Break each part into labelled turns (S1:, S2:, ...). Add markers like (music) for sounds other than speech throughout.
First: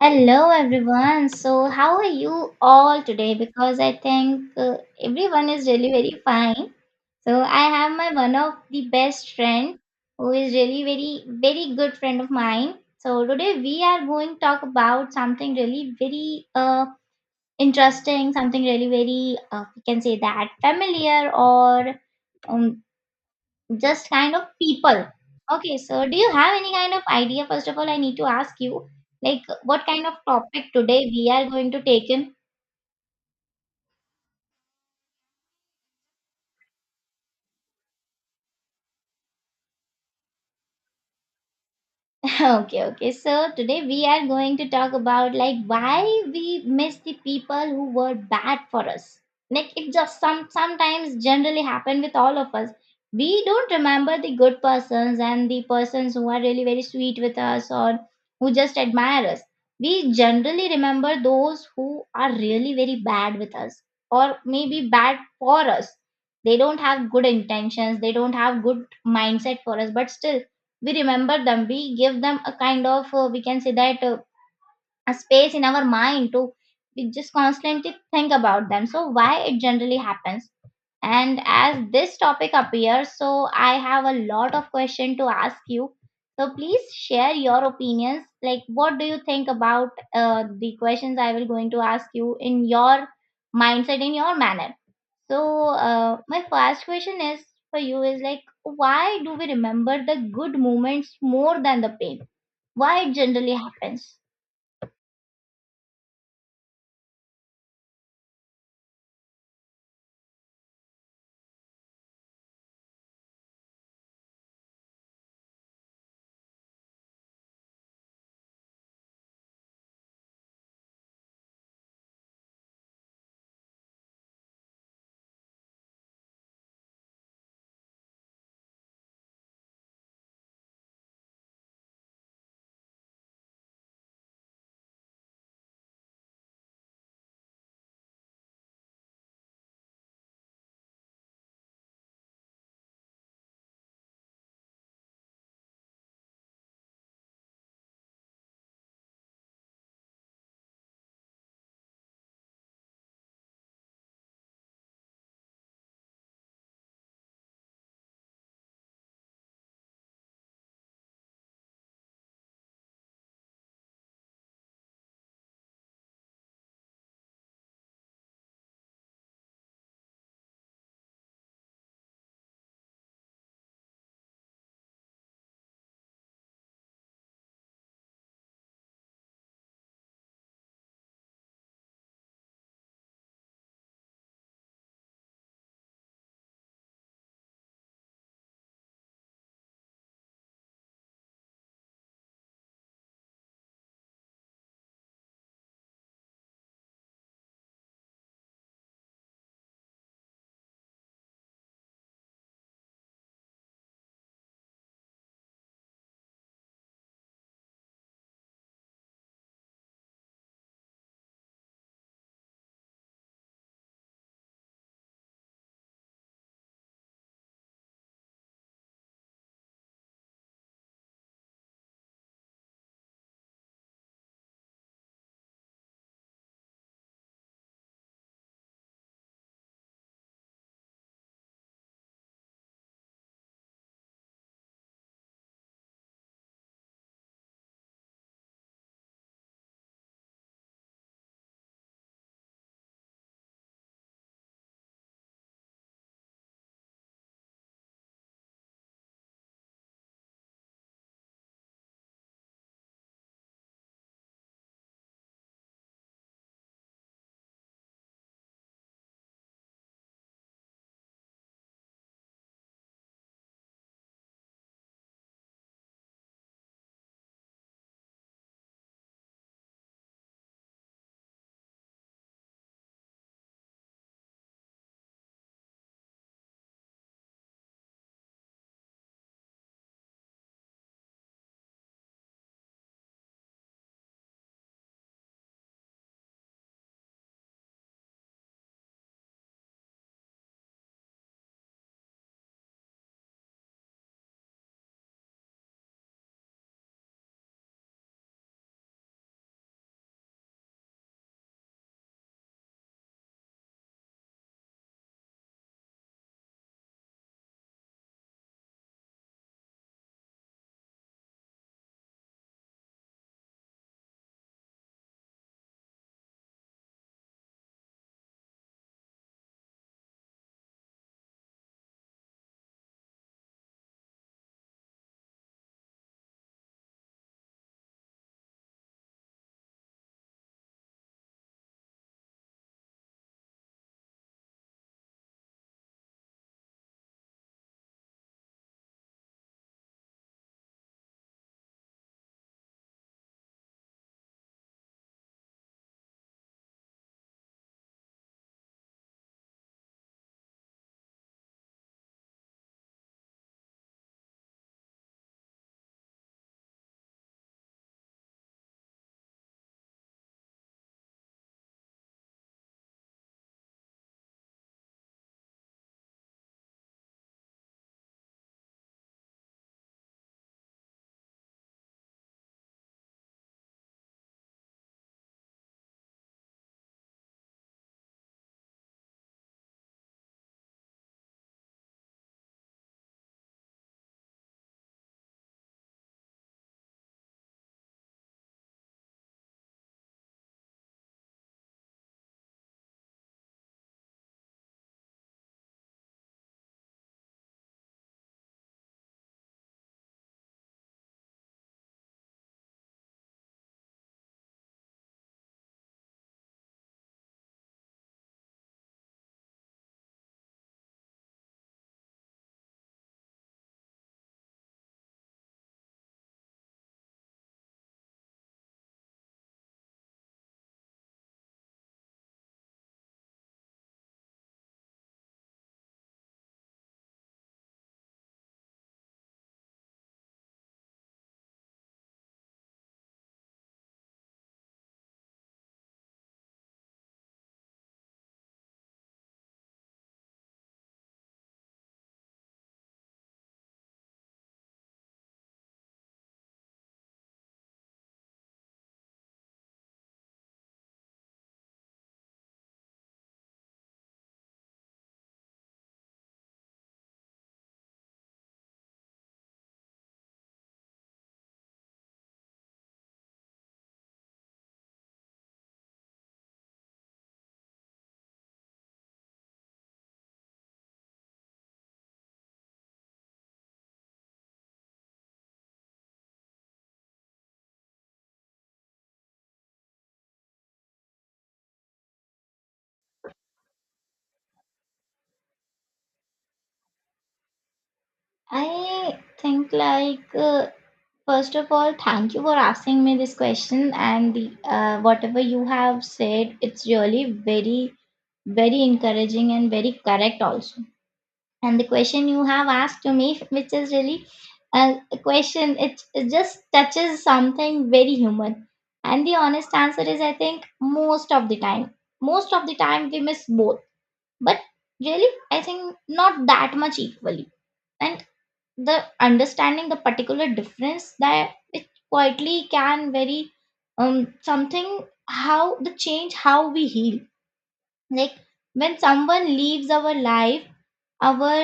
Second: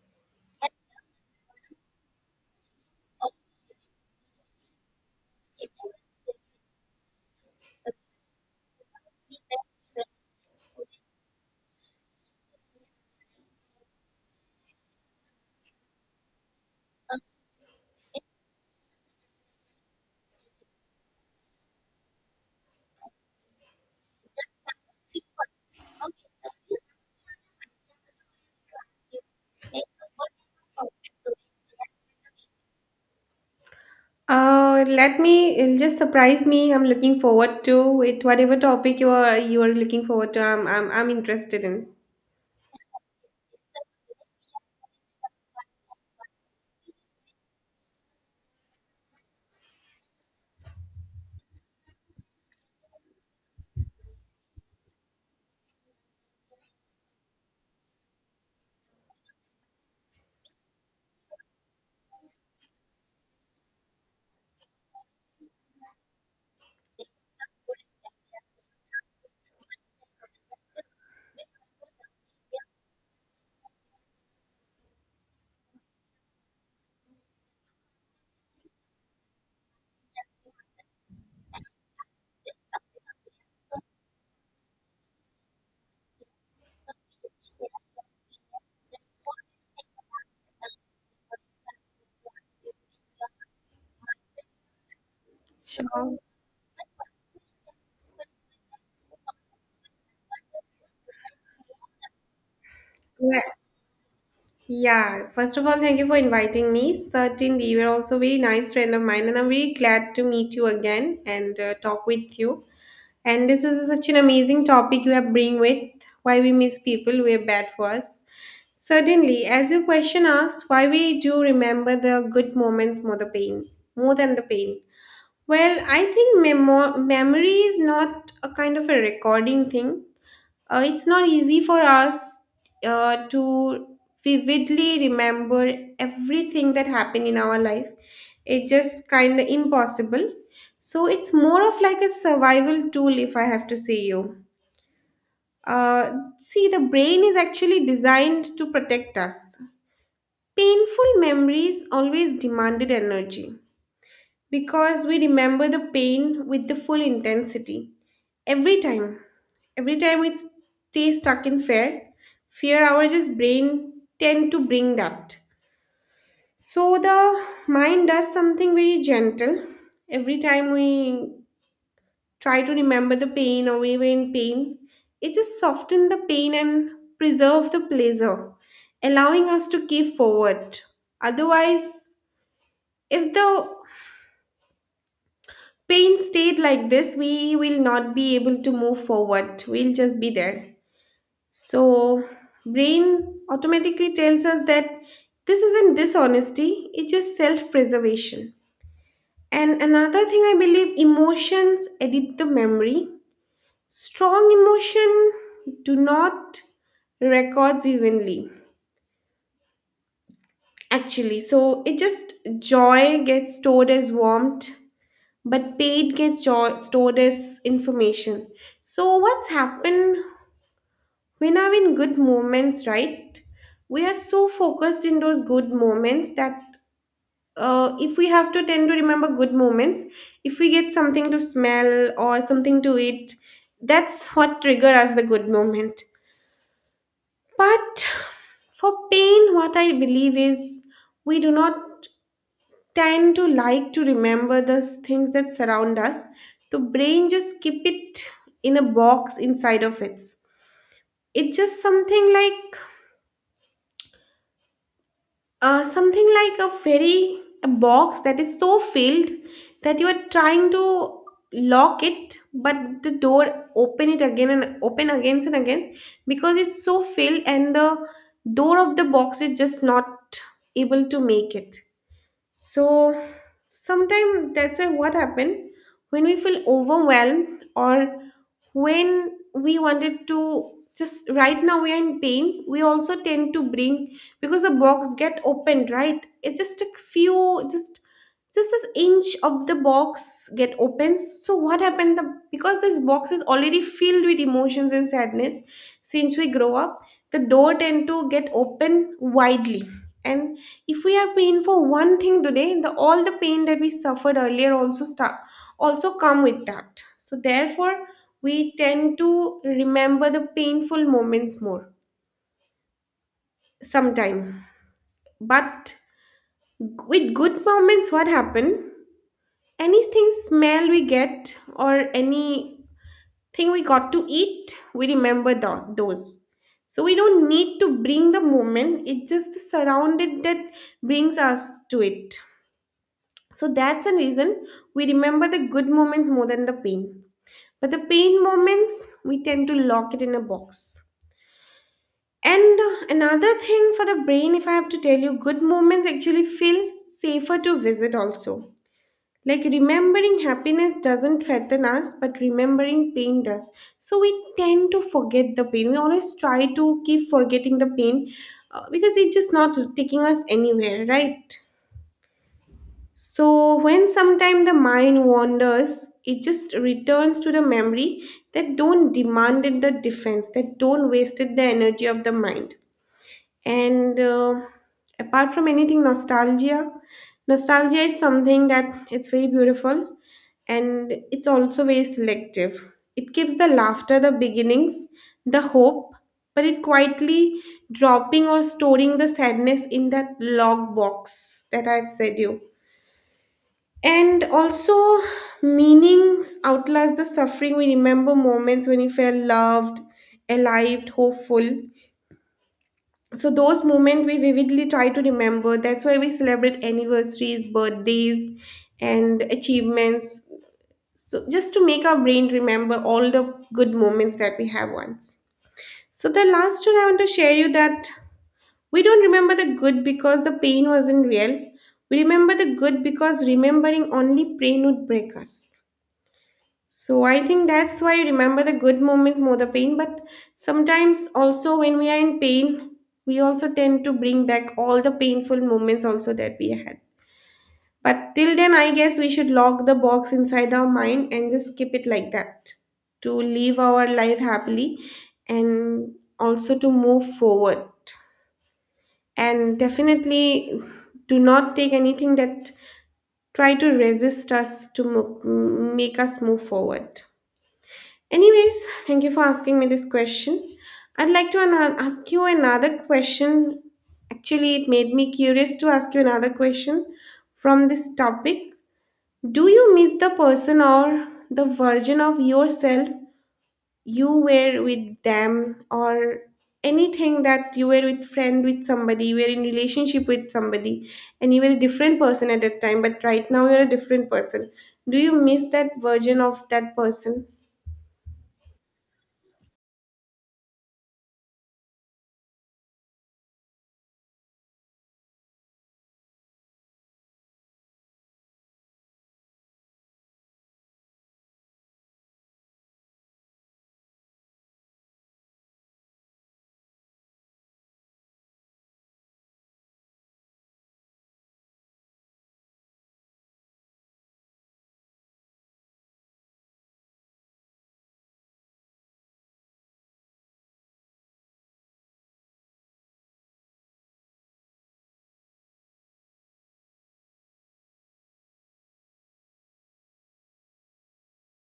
S1: Hello, everyone. So, how are you all today? Because I think everyone is really very fine. So, I have my one of the best friend who is really very very good friend of mine. So, today we are going to talk about something really very interesting, something really very we can say that familiar or um, just kind of people. Okay, so do you have any kind of idea? First of all, I need to ask you, like, what kind of topic today we are going to take in?
S2: Let me it'll just surprise me. I'm looking forward to it. Whatever topic you are looking forward to, I'm interested in.
S1: (laughs) Okay, okay, so today we are going to talk about like why we miss the people who were bad for us, like it just sometimes generally happen with all of us. We don't remember the good persons and the persons who are really very sweet with us, or who just admire us. We generally remember those who are really very bad with us, or maybe bad for us. They don't have good intentions, they don't have good mindset for us, but still we remember them. We give them a kind of we can say that a space in our mind to, we just constantly think about them. So why it generally happens? And as this topic appears, so I have a lot of question to ask you. So please share your opinions, like what do you think about the questions I will going to ask you in your mindset, in your manner. So
S2: Sure.
S1: my first question is for you is like, why do we remember the good moments more than the pain? Why it
S2: Yeah.
S1: generally happens?
S2: Yeah. First of all, thank you for inviting me. Certainly, you're also a very nice friend of mine, and I'm very glad to meet you again and talk with you. And this is such an amazing topic you have bring with why we miss people who are bad for us. Certainly, as your question asks, why we do remember the good moments more the pain, more than the pain. Well, I think memory is not a kind of a recording thing. It's not easy for us to vividly remember everything that happened in our life. It's just kind of impossible. So it's more of like a survival tool, if I have to say you. Uh, see, the brain is actually designed to protect us. Painful memories always demanded energy because we remember the pain with the full intensity. Every time, every time we stay stuck in fear, fear our just brain tend to bring that. So the mind does something very gentle. Every time we try to remember the pain or we were in pain, it just softens the pain and preserve the pleasure, allowing us to keep forward. Otherwise, if the pain state like this, we will not be able to move forward. We'll just be there. So, brain automatically tells us that this isn't dishonesty, it's just self preservation. And another thing I believe emotions edit the memory. Strong emotion do not records evenly actually so it just joy gets stored as warmth but paid gets stored as information. So, what's happened when are in good moments, right? We are so focused in those good moments that if we have to tend to remember good moments, if we get something to smell or something to eat, that's what trigger us the good moment. But for pain, what I believe is we do not tend to like to remember the things that surround us, the brain just keep it in a box inside of it. It's just something like a very a box that is so filled that you are trying to lock it, but the door open it again and open again and again because it's so filled and the door of the box is just not able to make it. So sometimes that's why what happened when we feel overwhelmed or when we wanted to just right now we are in pain we also tend to bring because the box get opened, right? It's just a few just this inch of the box get opens so what happened the because this box is already filled with emotions and sadness since we grow up, the door tend to get open widely. And if we are paying for one thing today, the all the pain that we suffered earlier also start also come with that, so therefore we tend to remember the painful moments more sometime. But with good moments what happen, anything smell we get or any thing we got to eat, we remember the, those. So we don't need to bring the moment, it's just the surrounded that brings us to it. So that's the reason we remember the good moments more than the pain. But the pain moments, we tend to lock it in a box. And another thing for the brain, if I have to tell you, good moments actually feel safer to visit also. Like remembering happiness doesn't threaten us, but remembering pain does. So we tend to forget the pain. We always try to keep forgetting the pain because it's just not taking us anywhere, right? So when sometime the mind wanders, it just returns to the memory that don't demand it the defense, that don't waste it the energy of the mind. And apart from anything, nostalgia. Nostalgia is something that it's very beautiful and it's also very selective. It gives the laughter the beginnings, the hope, but it quietly dropping or storing the sadness in that log box that I've said you. And also, meanings outlast the suffering. We remember moments when we felt loved, alive, hopeful. So those moments we vividly try to remember. That's why we celebrate anniversaries, birthdays, and achievements. So just to make our brain remember all the good moments that we have once. So the last one I want to share you that we don't remember the good because the pain wasn't real. We remember the good because remembering only pain would break us. So I think that's why I remember the good moments more the pain. But sometimes also when we are in pain, we also tend to bring back all the painful moments also that we had. But till then, I guess we should lock the box inside our mind and just keep it like that to live our life happily and also to move forward. And definitely do not take anything that try to resist us to make us move forward. Anyways, thank you for asking me this question. I'd like to ask you another question. Actually, it made me curious to ask you another question from this topic. Do you miss the person or the version of yourself you were with them or anything that you were with friend with somebody, you were in relationship with somebody and you were a different person at that time, but right now you're a different person. Do you miss that version of that person?
S1: I think like first of all, thank you for asking me this question, and whatever you have said, it's really very, very encouraging and very correct also. And the question you have asked to me, which is really a a question, it just touches something very human. And the honest answer is, I think most of the time, most of the time we miss both, but really, I think not that much equally. And the understanding the particular difference that it quietly can vary, something how the change how we heal, like when someone leaves our life, our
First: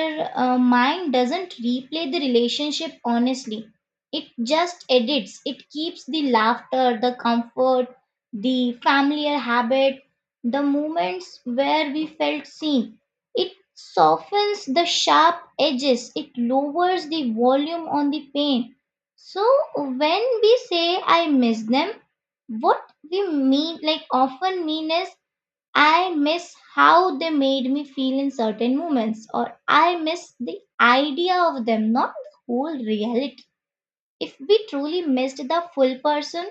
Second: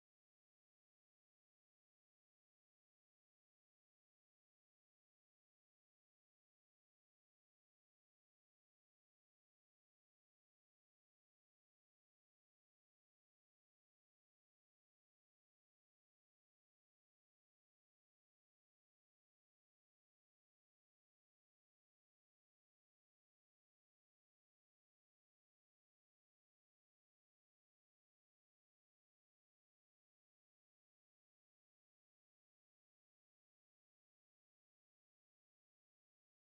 S1: mind doesn't replay the relationship honestly. It just edits. It keeps the laughter, the comfort, the familiar habit, the moments where we felt seen. It softens the sharp edges. It lowers the volume on the pain. So when we say I miss them, what we mean like often mean is, I miss how they made me feel in certain moments, or I miss the idea of them, not the whole reality. If we truly missed the full person,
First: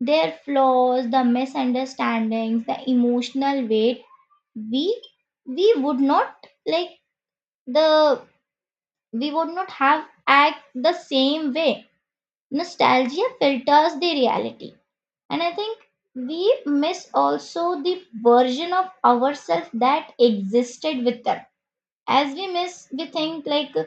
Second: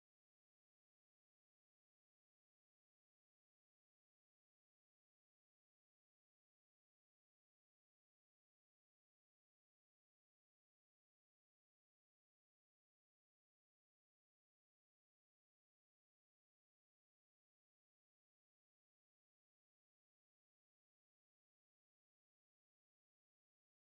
S1: their flaws, the misunderstandings, the emotional weight, we we would not like the we would not have act the same way. Nostalgia filters the reality, and I think we miss also the version of ourselves that existed with them. As we miss, we think like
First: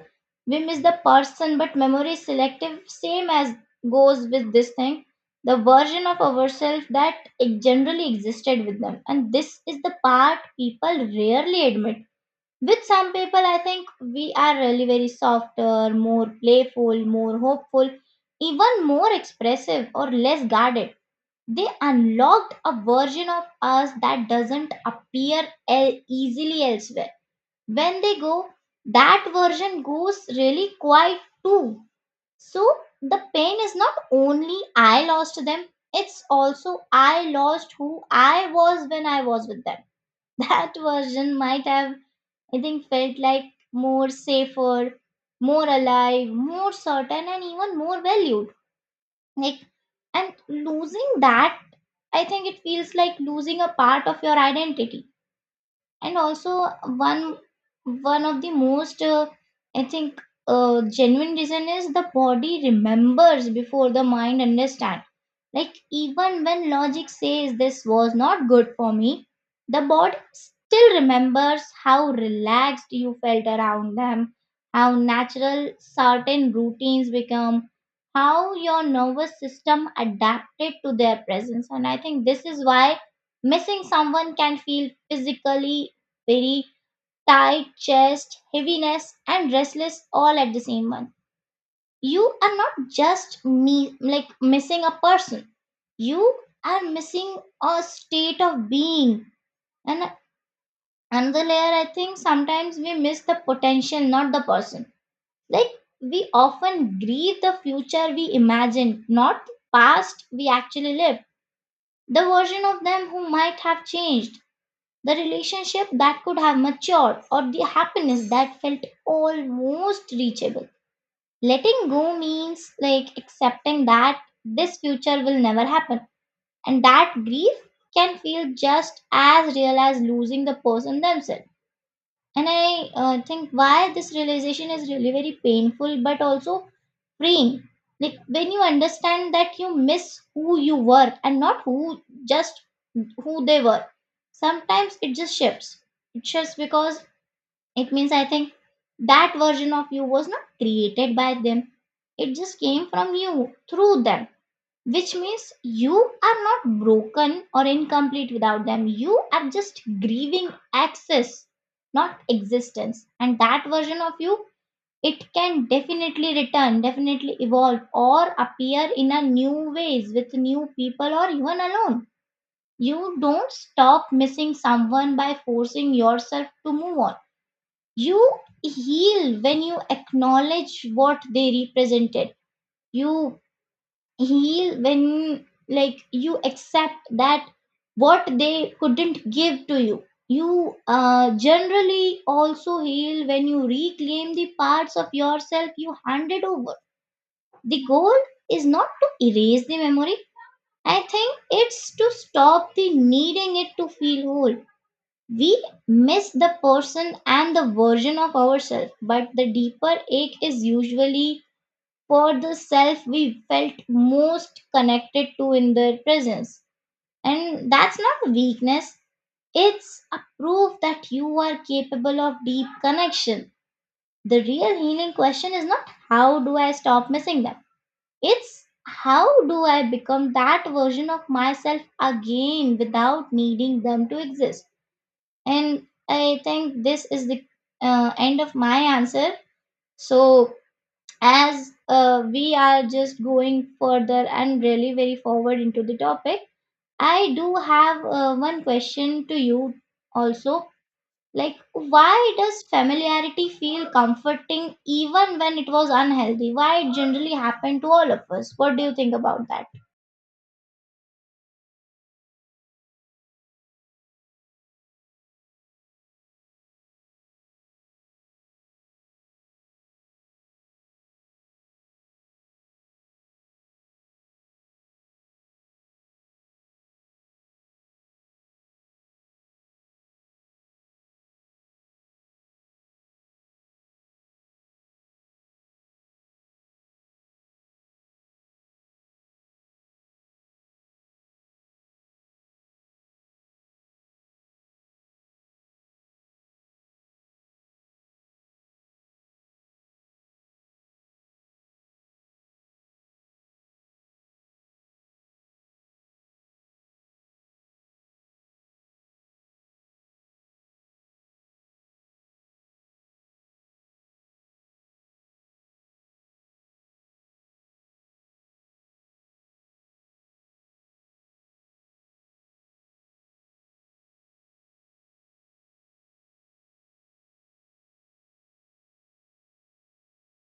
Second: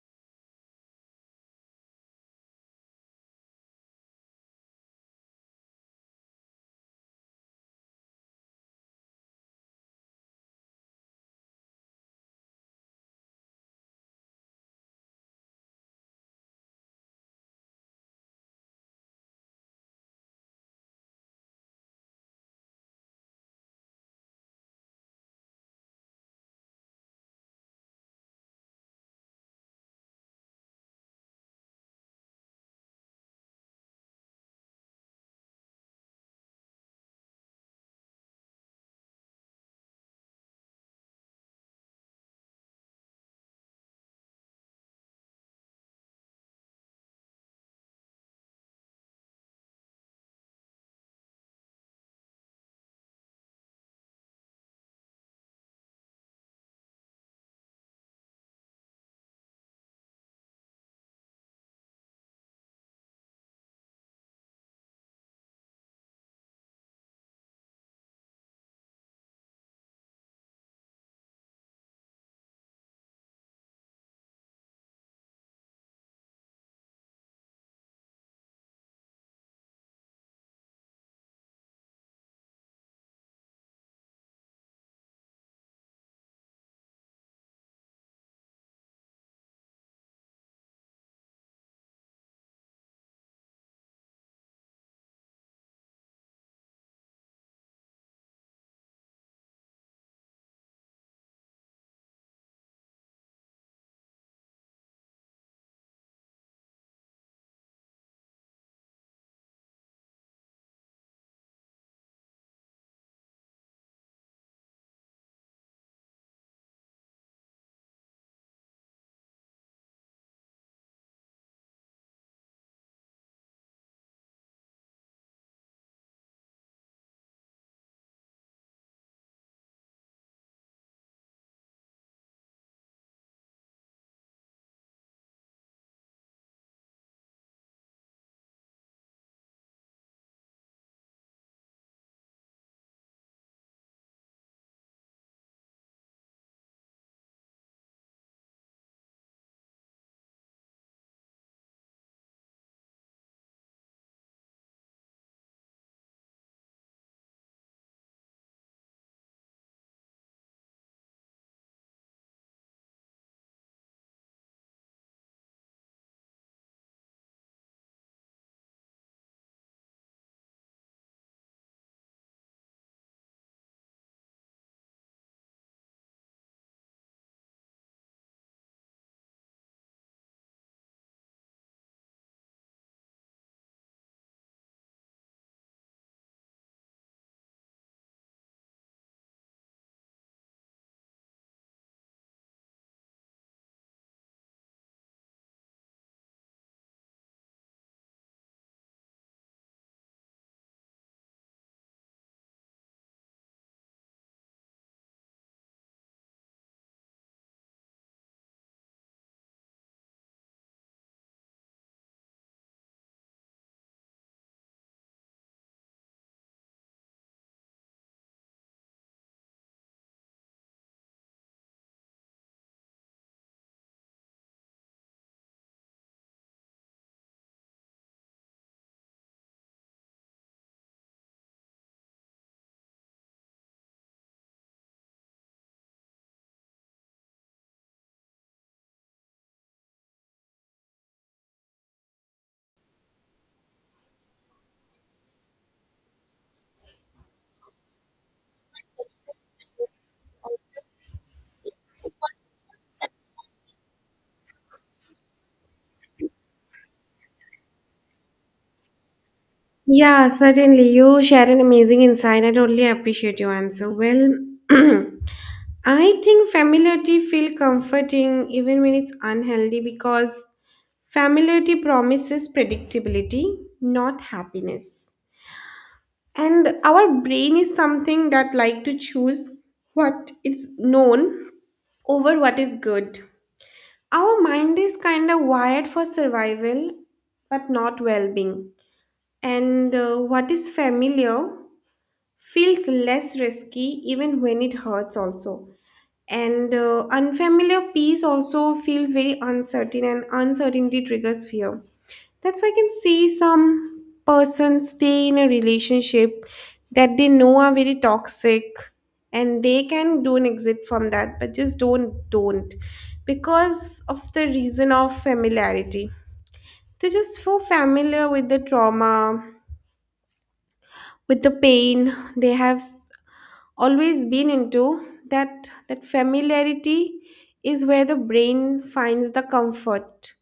S1: we miss the person, but memory is selective, same as goes with this thing. The version of ourselves that it generally existed with them. And this is the part people rarely admit. With some people, I think we are really very softer, more playful, more hopeful, even more expressive or less guarded. They unlocked a version of us that doesn't appear easily elsewhere. When they go, that version goes really quiet too. So the pain is not only I lost them, it's also I lost who I was when I was with them. (laughs) That version might have, I think, felt like more safer, more alive, more certain, and even more valued, like, and losing that, I think it feels like losing a part of your identity. And also, one one of the most I think genuine reason is the body remembers before the mind understand. Like even when logic says this was not good for me, the body still remembers how relaxed you felt around them, how natural certain routines become, how your nervous system adapted to their presence. And I think this is why missing someone can feel physically very tight chest, heaviness, and restless all at the same one. You are not just me like missing a person. You are missing a state of being. And another layer, I think sometimes we miss the potential, not the person. Like we often grieve the future we imagine, not the past we actually lived. The version of them who might have changed, the relationship that could have matured, or the happiness that felt almost reachable, letting go means like accepting that this future will never happen, and that grief can feel just as real as losing the person themselves. And I think why this realization is really very painful but also freeing. Like when you understand that you miss who you were and not who just who they were. Sometimes it just shifts. It shifts because it means, I think, that version of you was not created by them. It just came from you through them, which means you are not broken or incomplete without them. You are just grieving access, not existence. And that version of you, it can definitely return, definitely evolve, or appear in a new ways with new people or even alone. You don't stop missing someone by forcing yourself to move on. You heal when you acknowledge what they represented. You heal when like you accept that what they couldn't give to you, you generally also heal when you reclaim the parts of yourself you handed over. The goal is not to erase the memory, I think it's to stop the needing it to feel whole. We miss the person and the version of ourselves, but the deeper ache is usually for the self we felt most connected to in their presence. And that's not weakness, it's a proof that you are capable of deep connection. The real healing question is not how do I stop missing them, it's how do I become that version of myself again without needing them to exist. And I think this is the end of my answer. So, as we are just going further and really very forward into the topic, I do have one question to you also, like why does familiarity feel comforting even when it was unhealthy? Why it generally happened to all of us? What do you think about that?
S2: Yeah, certainly. You share an amazing insight. I totally appreciate your answer. Well, (clears throat) I think familiarity feel comforting even when it's unhealthy because familiarity promises predictability, not happiness. And our brain is something that like to choose what is known over what is good. Our mind is kind of wired for survival, but not well-being. And what is familiar feels less risky even when it hurts also, and unfamiliar peace also feels very uncertain and uncertainty triggers fear. That's why I can see some persons stay in a relationship that they know are very toxic, and they can do an exit from that but just don't because of the reason of familiarity. They're just so familiar with the trauma, with the pain they have always been into, that that familiarity is where the brain finds the comfort.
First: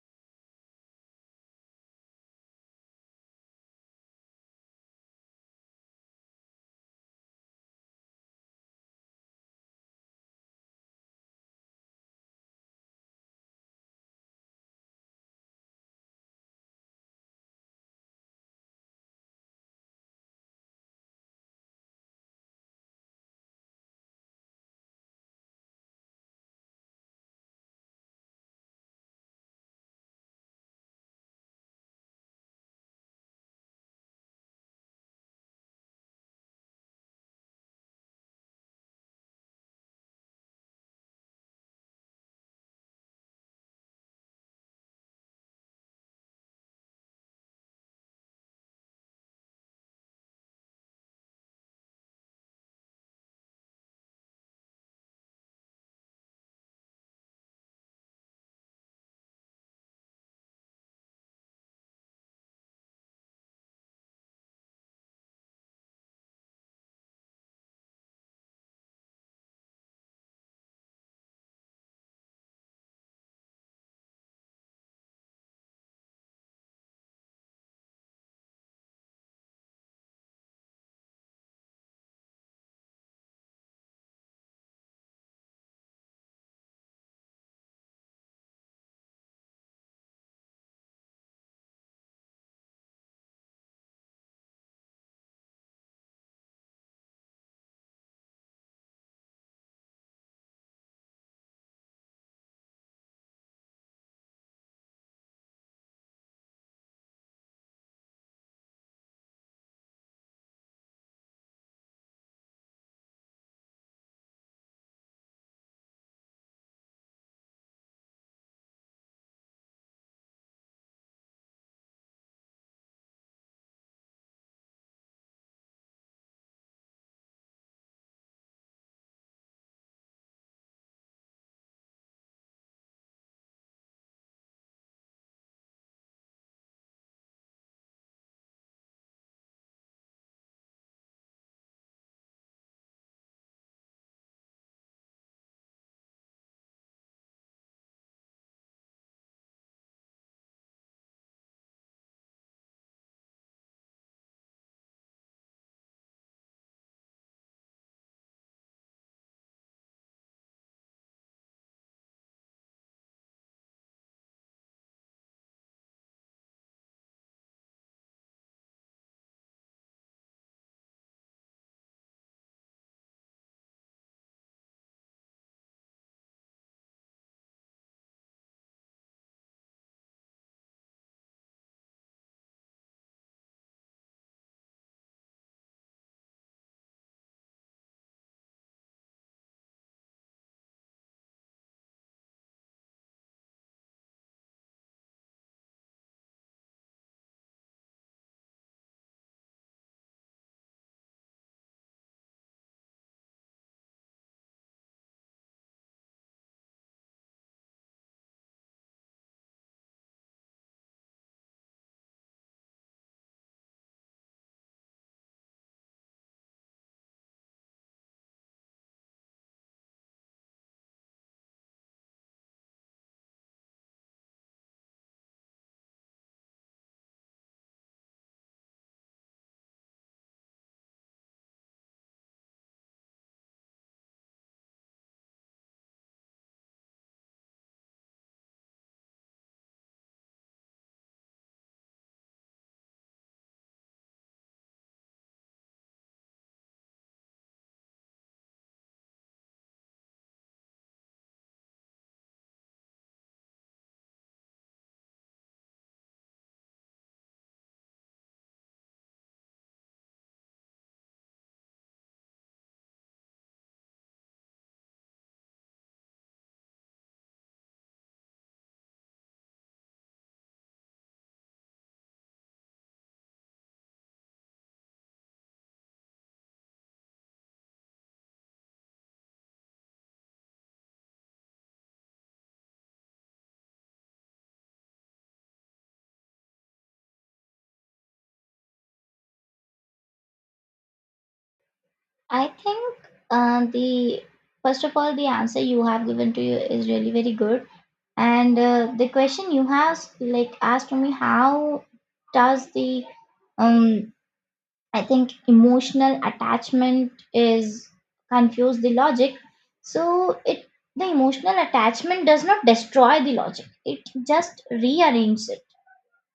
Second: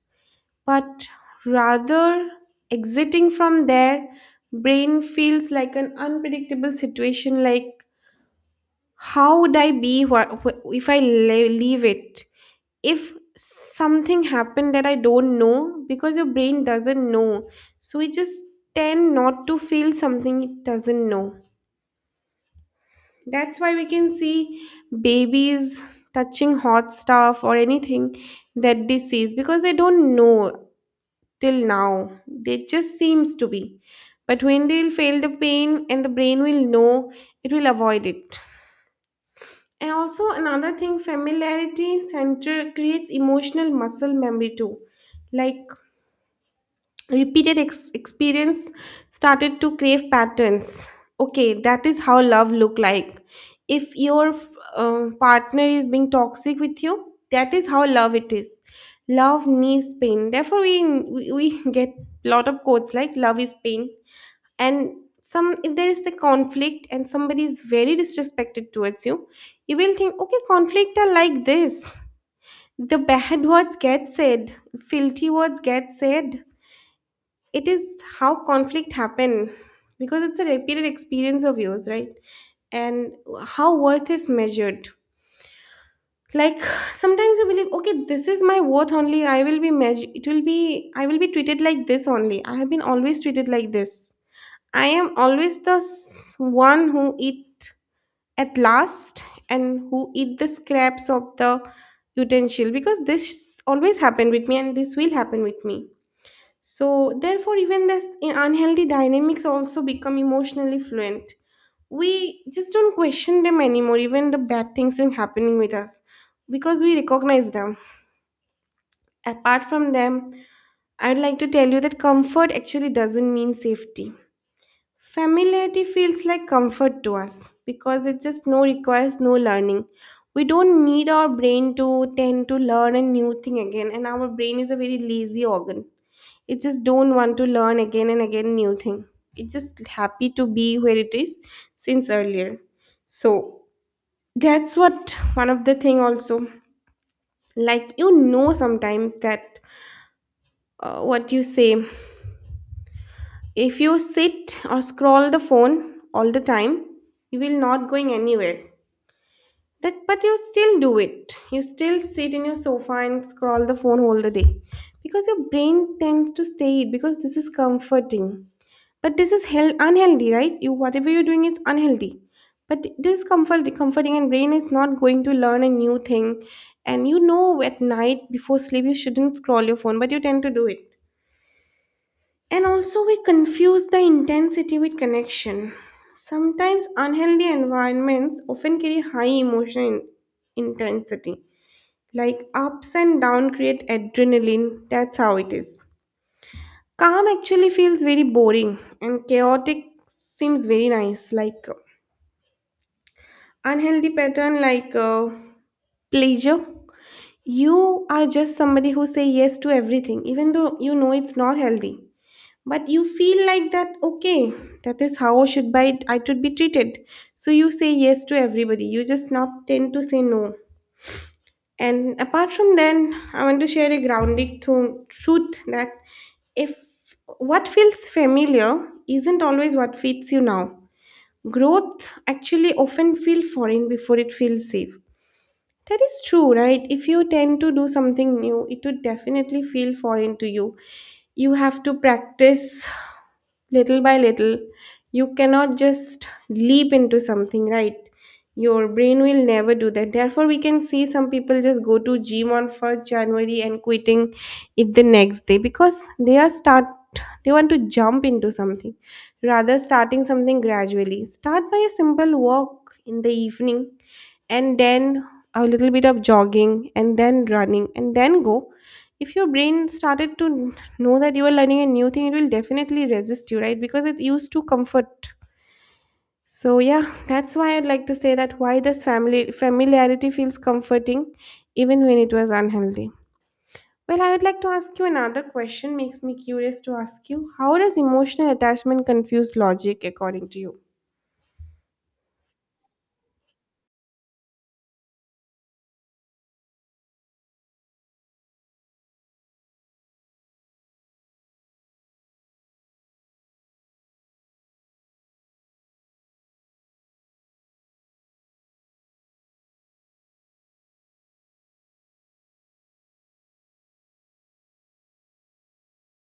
S2: But rather exiting from there, brain feels like an unpredictable situation, like how would I be if I leave it, if something happened that I don't know, because your brain doesn't know. So it just tend not to feel something it doesn't know. That's why we can see babies touching hot stuff or anything that they sees because they don't know till now. They just seems to be. But when they'll feel the pain and the brain will know, it will avoid it. And also another thing, familiarity center creates emotional muscle memory too. Like repeated experience started to crave patterns. Okay, that is how love look like. If your partner is being toxic with you, that is how love it is. Love needs pain. Therefore, we (laughs) get lot of quotes like "love is pain." And some if there is a conflict and somebody is very disrespected towards you, you will think, okay, conflict are like this. The bad words get said, filthy words get said, it is how conflict happen, because it's a repeated experience of yours, right? And how worth is measured, like (sighs) sometimes you believe, okay, this is my worth only, I will be measured, it will be, I will be treated like this only, I have been always treated like this, I am always the one who eat at last and who eat the scraps of the utensil because this always happened with me and this will happen with me. So, therefore, even this unhealthy dynamics also become emotionally fluent. We just don't question them anymore, even the bad things are happening with us, because we recognize them. Apart from them, I'd like to tell you that comfort actually doesn't mean safety. Familiarity feels like comfort to us because it just no requires no learning. We don't need our brain to tend to learn a new thing again, and our brain is a very lazy organ, it just don't want to learn again and again new thing, it's just happy to be where it is since earlier. So that's what one of the thing also, like you know sometimes that what you say, if you sit or scroll the phone all the time, you will not going anywhere. That, but you still do it. You still sit in your sofa and scroll the phone all the day because your brain tends to stay it because this is comforting. But this is hell unhealthy, right? You whatever you're doing is unhealthy. But this is comforting and brain is not going to learn a new thing. And you know at night before sleep you shouldn't scroll your phone, but you tend to do it. And also, we confuse the intensity with connection. Sometimes, unhealthy environments often carry high emotional intensity, like ups and downs create adrenaline. That's how it is. Calm actually feels very boring, and chaotic seems very nice. Unhealthy pattern, pleasure. You are just somebody who say yes to everything, even though you know it's not healthy. But you feel like that okay, that is how I should be treated. So you say yes to everybody, you just not tend to say no. And apart from then I want to share a grounding truth that if what feels familiar isn't always what fits you now. Growth actually often feels foreign before it feels safe. That is true, right? If you tend to do something new, it would definitely feel foreign to you. You have to practice little by little. You cannot just leap into something, right? Your brain will never do that. Therefore, we can see some people just go to gym on 1st January and quitting it the next day because they are start they want to jump into something rather starting something gradually. Start by a simple walk in the evening, and then a little bit of jogging and then running and then go. If your brain started to know that you are learning a new thing, it will definitely resist you, right? Because it's used to comfort. So yeah, that's why I'd like to say that why this family familiarity feels comforting even when it was unhealthy. Well, I would like to ask you another question, makes me curious to ask you, how does emotional attachment confuse logic according to you?
S1: I think the first of all, the answer you have given to you is really very good. And the question you have like asked to me, how does the um I think emotional attachment is confuse the logic. So it the emotional attachment does not destroy the logic. It just rearranges it.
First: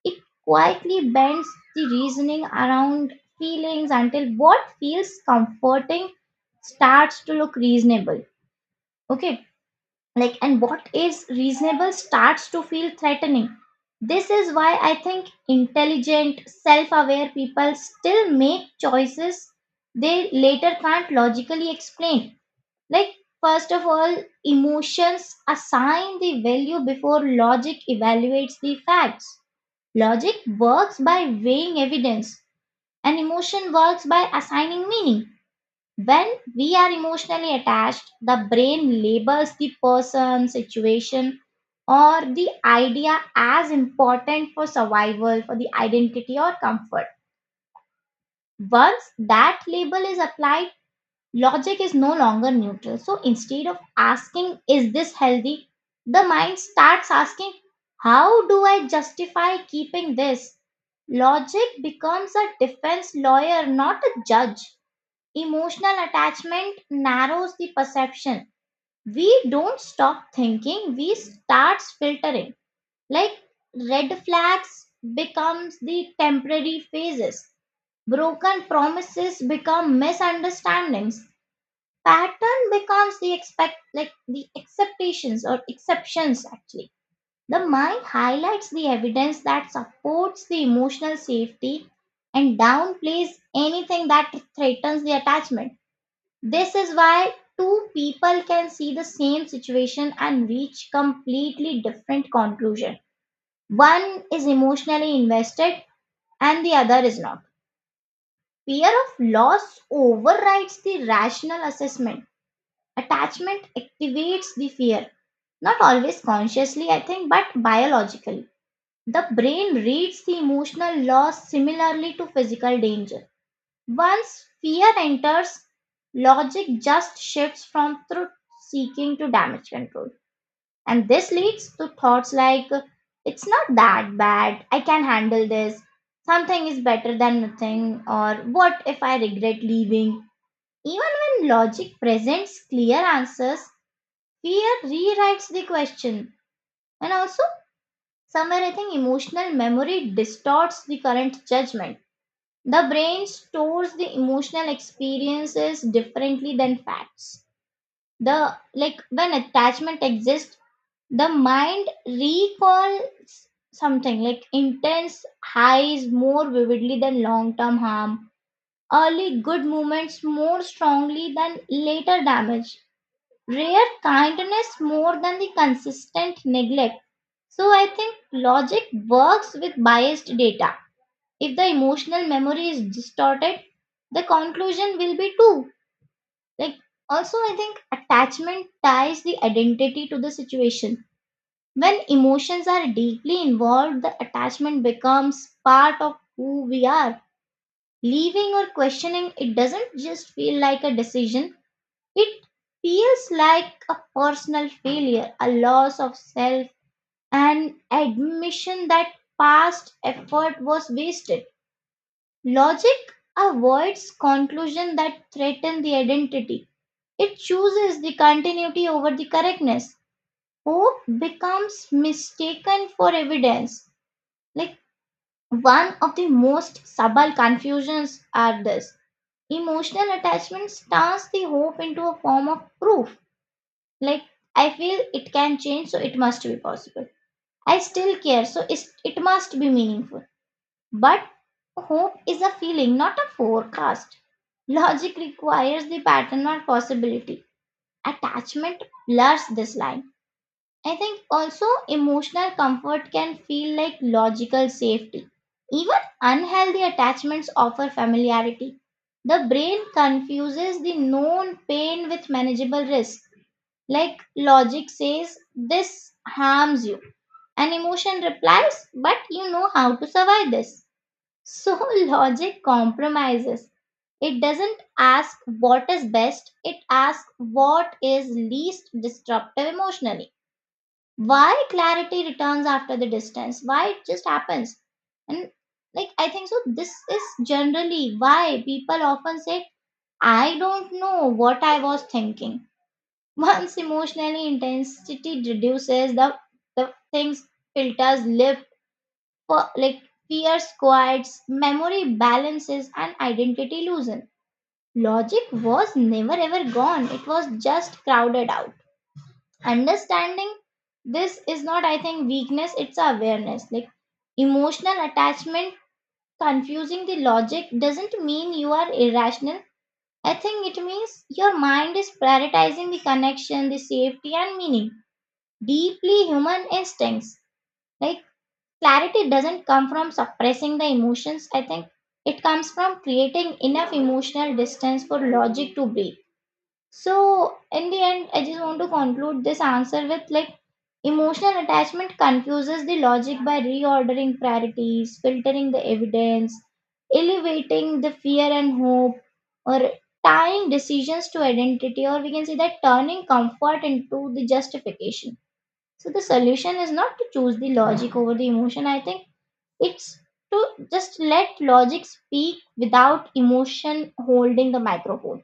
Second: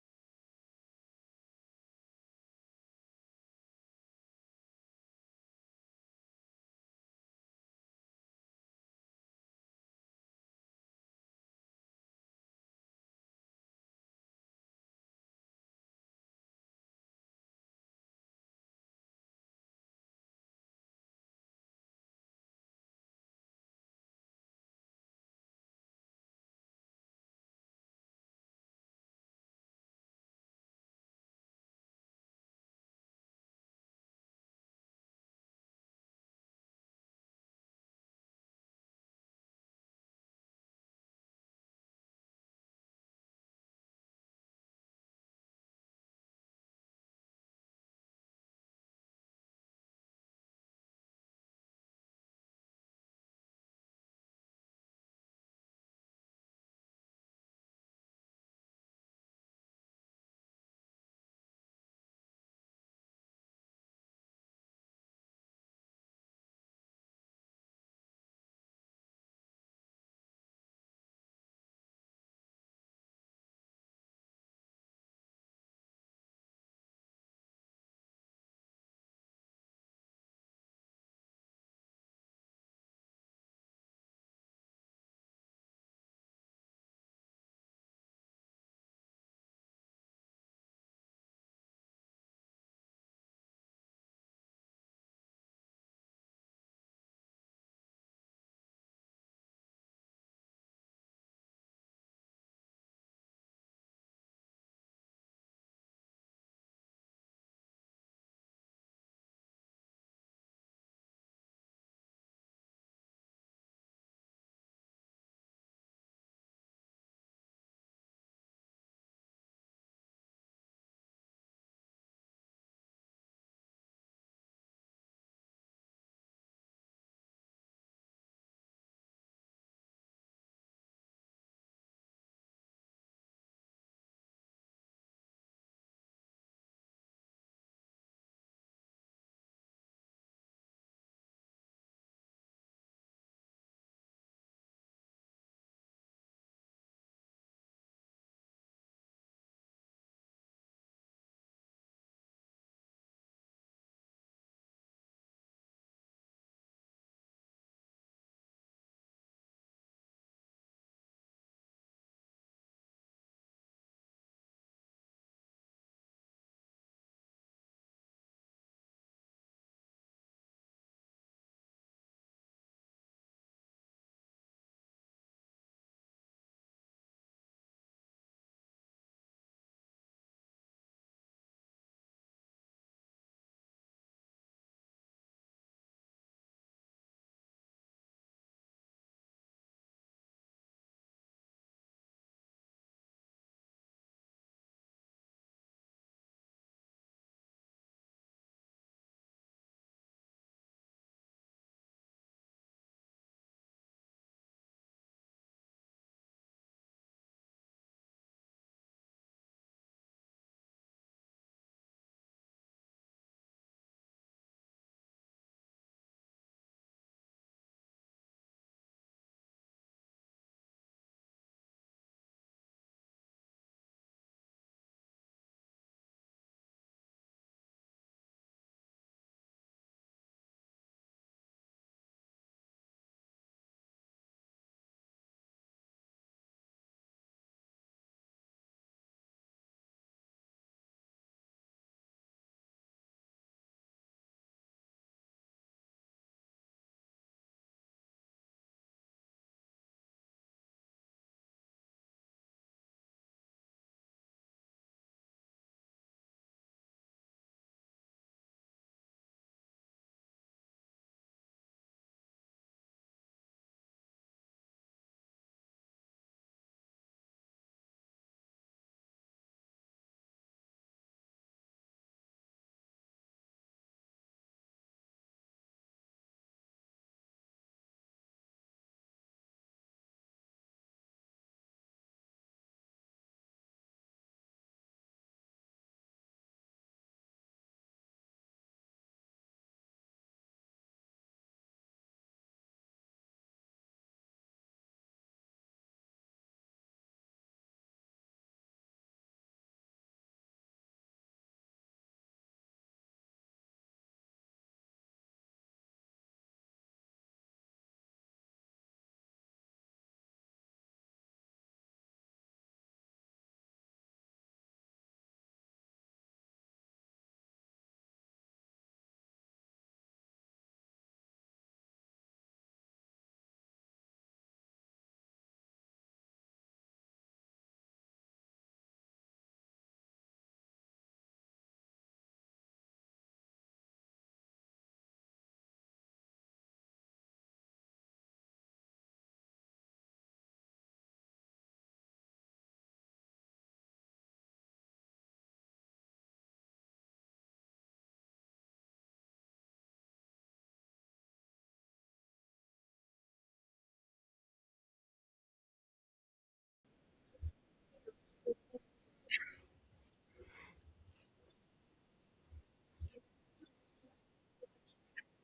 S1: It quietly bends the reasoning around feelings until what feels comforting starts to look reasonable. Okay, like and what is reasonable starts to feel threatening. This is why I think intelligent self-aware people still make choices they later can't logically explain. Like first of all, emotions assign the value before logic evaluates the facts. Logic works by weighing evidence, and emotion works by assigning meaning. When we are emotionally attached, the brain labels the person, situation, or the idea as important for survival, for the identity or comfort. Once that label is applied, logic is no longer neutral. So instead of asking, is this healthy? The mind starts asking, how do I justify keeping this? Logic becomes a defense lawyer, not a judge. Emotional attachment narrows the perception. We don't stop thinking, we start filtering. Like red flags becomes the temporary phases. Broken promises become misunderstandings. Pattern becomes the expect like the expectations or exceptions actually. The mind highlights the evidence that supports the emotional safety and downplays anything that threatens the attachment. This is why two people can see the same situation and reach completely different conclusion. One is emotionally invested and the other is not. Fear of loss overrides the rational assessment. Attachment activates the fear, not always consciously, I think, but biologically. The brain reads the emotional loss similarly to physical danger. Once fear enters, logic just shifts from truth seeking to damage control. And this leads to thoughts like, it's not that bad, I can handle this, something is better than nothing, or what if I regret leaving? Even when logic presents clear answers, fear rewrites the question. And also, somewhere I think emotional memory distorts the current judgment. The brain stores the emotional experiences differently than facts. The Like when attachment exists, the mind recalls something like intense highs more vividly than long term harm, early good moments more strongly than later damage, rare kindness more than the consistent neglect. So I think logic works with biased data. If the emotional memory is distorted, the conclusion will be too. Like, also I think attachment ties the identity to the situation. When emotions are deeply involved, the attachment becomes part of who we are. Leaving or questioning it doesn't just feel like a decision, it feels like a personal failure, a loss of self, an admission that past effort was wasted. Logic avoids conclusions that threaten the identity. It chooses the continuity over the correctness. Hope becomes mistaken for evidence. Like one of the most subtle confusions are this. Emotional attachments turns the hope into a form of proof. Like I feel it can change, so it must be possible. I still care, so it must be meaningful. But hope is a feeling, not a forecast. Logic requires the pattern, not possibility. Attachment blurs this line. I think also emotional comfort can feel like logical safety. Even unhealthy attachments offer familiarity. The brain confuses the known pain with manageable risk. Like logic says, this harms you. And emotion replies, but you know how to survive this. So (laughs) logic compromises. It doesn't ask what is best, it asks what is least disruptive emotionally. Why clarity returns after the distance? Why it just happens? And like I think so this is generally why people often say, I don't know what I was thinking. (laughs) Once emotionally intensity reduces the things filters live like fear squats, memory balances, and identity loosen. Logic was never ever gone, it was just crowded out. Understanding this is not, I think, weakness, it's awareness. Like emotional attachment, confusing the logic doesn't mean you are irrational. I think it means your mind is prioritizing the connection, the safety, and meaning. Deeply human instincts. Like clarity doesn't come from suppressing the emotions, I think. It comes from creating enough emotional distance for logic to breathe. So, in the end, I just want to conclude this answer with like emotional attachment confuses the logic by reordering priorities, filtering the evidence, elevating the fear and hope, or tying decisions to identity, or we can say that turning comfort into the justification. So, the solution is not to choose the logic over the emotion, I think it's to just let logic speak without emotion holding the microphone.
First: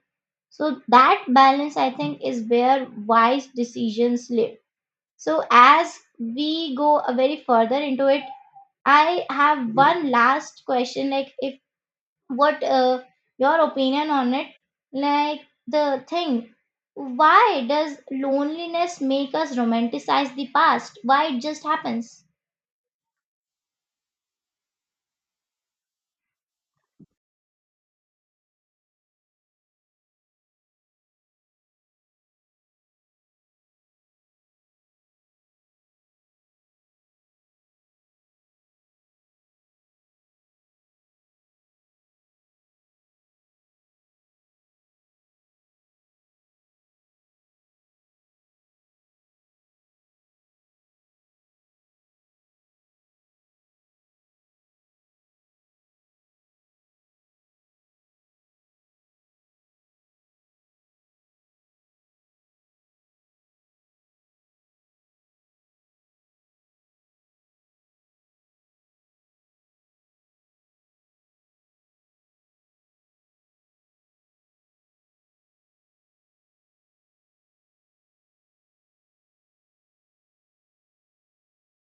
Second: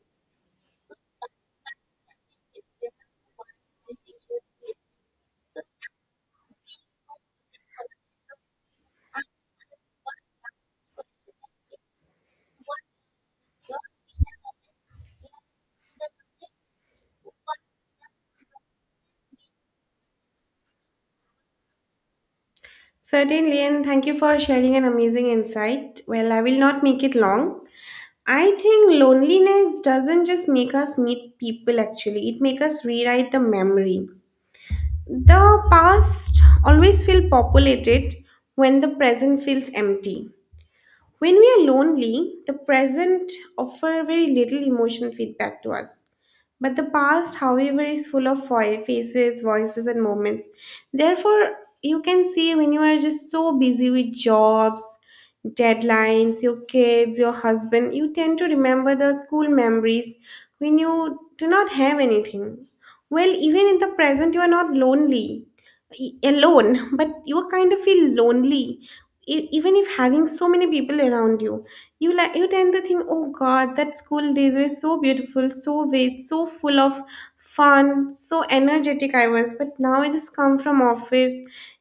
S1: So that balance, I think, is where wise decisions live. So as we go a very further into it, I have one last question. Like, if what your opinion on it? Like the thing, why does loneliness make us romanticize the past? Why it just happens?
S2: Certainly, and thank you for sharing an amazing insight. Well, I will not make it long. I think loneliness doesn't just make us meet people actually, it makes us rewrite the memory. The past always feels populated when the present feels empty. When we are lonely, the present offer very little emotional feedback to us. But the past, however, is full of faces, voices, and moments. Therefore, you can see when you are just so busy with jobs, deadlines, your kids, your husband, you tend to remember the school memories when you do not have anything. Well, even in the present, you are not alone but you kind of feel lonely. Even if having so many people around you, you like you tend to think, oh god, that school days were so beautiful, so wait, so full of fun, so energetic I was, but now I just come from office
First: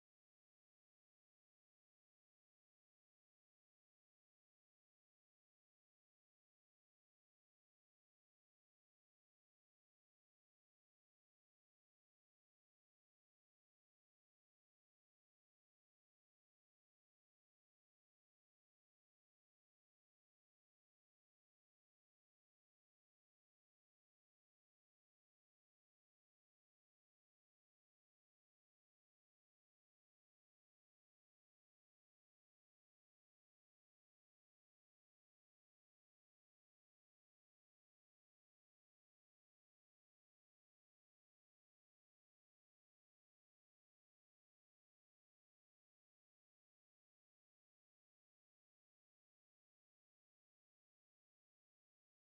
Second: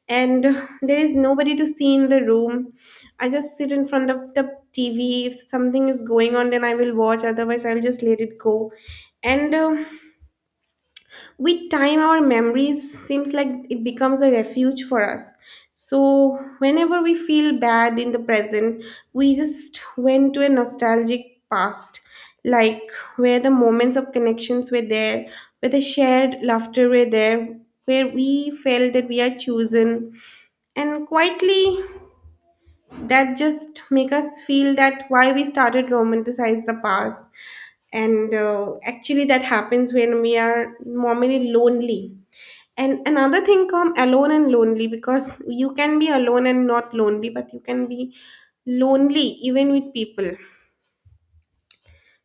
S2: and (sighs) there is nobody to see in the room. I just sit in front of the tv, if something is going on then I will watch, otherwise I'll just let it go. And with time our memories seems like it becomes a refuge for us. So whenever we feel bad in the present, we just went to a nostalgic past, like where the moments of connections were there, where the shared laughter were there, where we felt that we are chosen. And quietly, that just make us feel that why we started romanticize the past. And actually that happens when we are normally lonely. And another thing, come alone and lonely, because you can be alone and not lonely, but you can be lonely even with people.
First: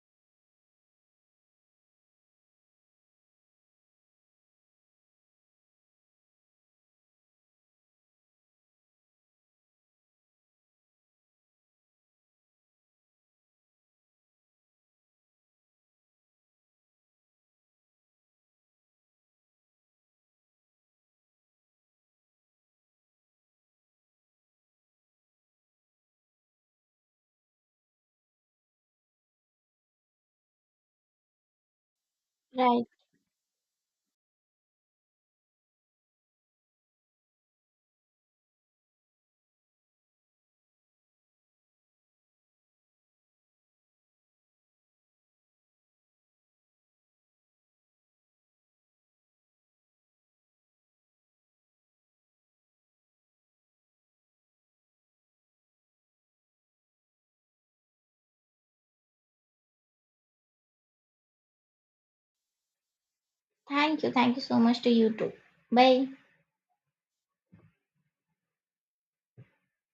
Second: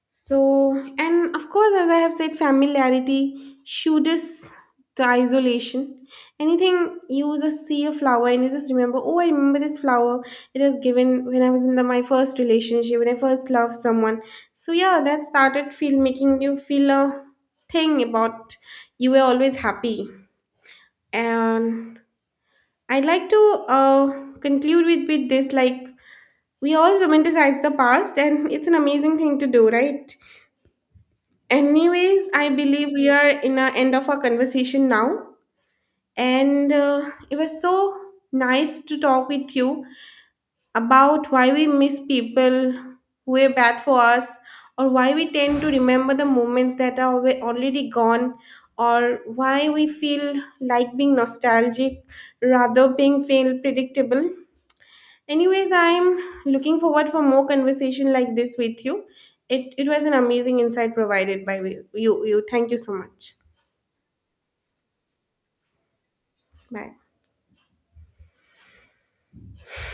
S2: So, and of course, as I have said, familiarity shoots the isolation. Anything, you just see a flower and you just remember, oh, I remember this flower. It was given when I was in the, my first relationship, when I first loved someone. So yeah, that started feel making you feel a thing about you were always happy. And I'd like to conclude with this like, we all romanticize the past, and it's an amazing thing to do, right? Anyways, I
S1: Right.
S2: believe we are in the end of our conversation now. And it was so nice to talk with you about why we miss people who were bad for us, or why we tend to remember the moments that are already gone, or why we feel like being nostalgic rather being feel predictable. Anyways, I'm looking forward for more conversation like this with you. It was an amazing insight provided by you. You thank you so much.
S1: Thank you. Thank you so much to you too. Bye.
S2: Bye.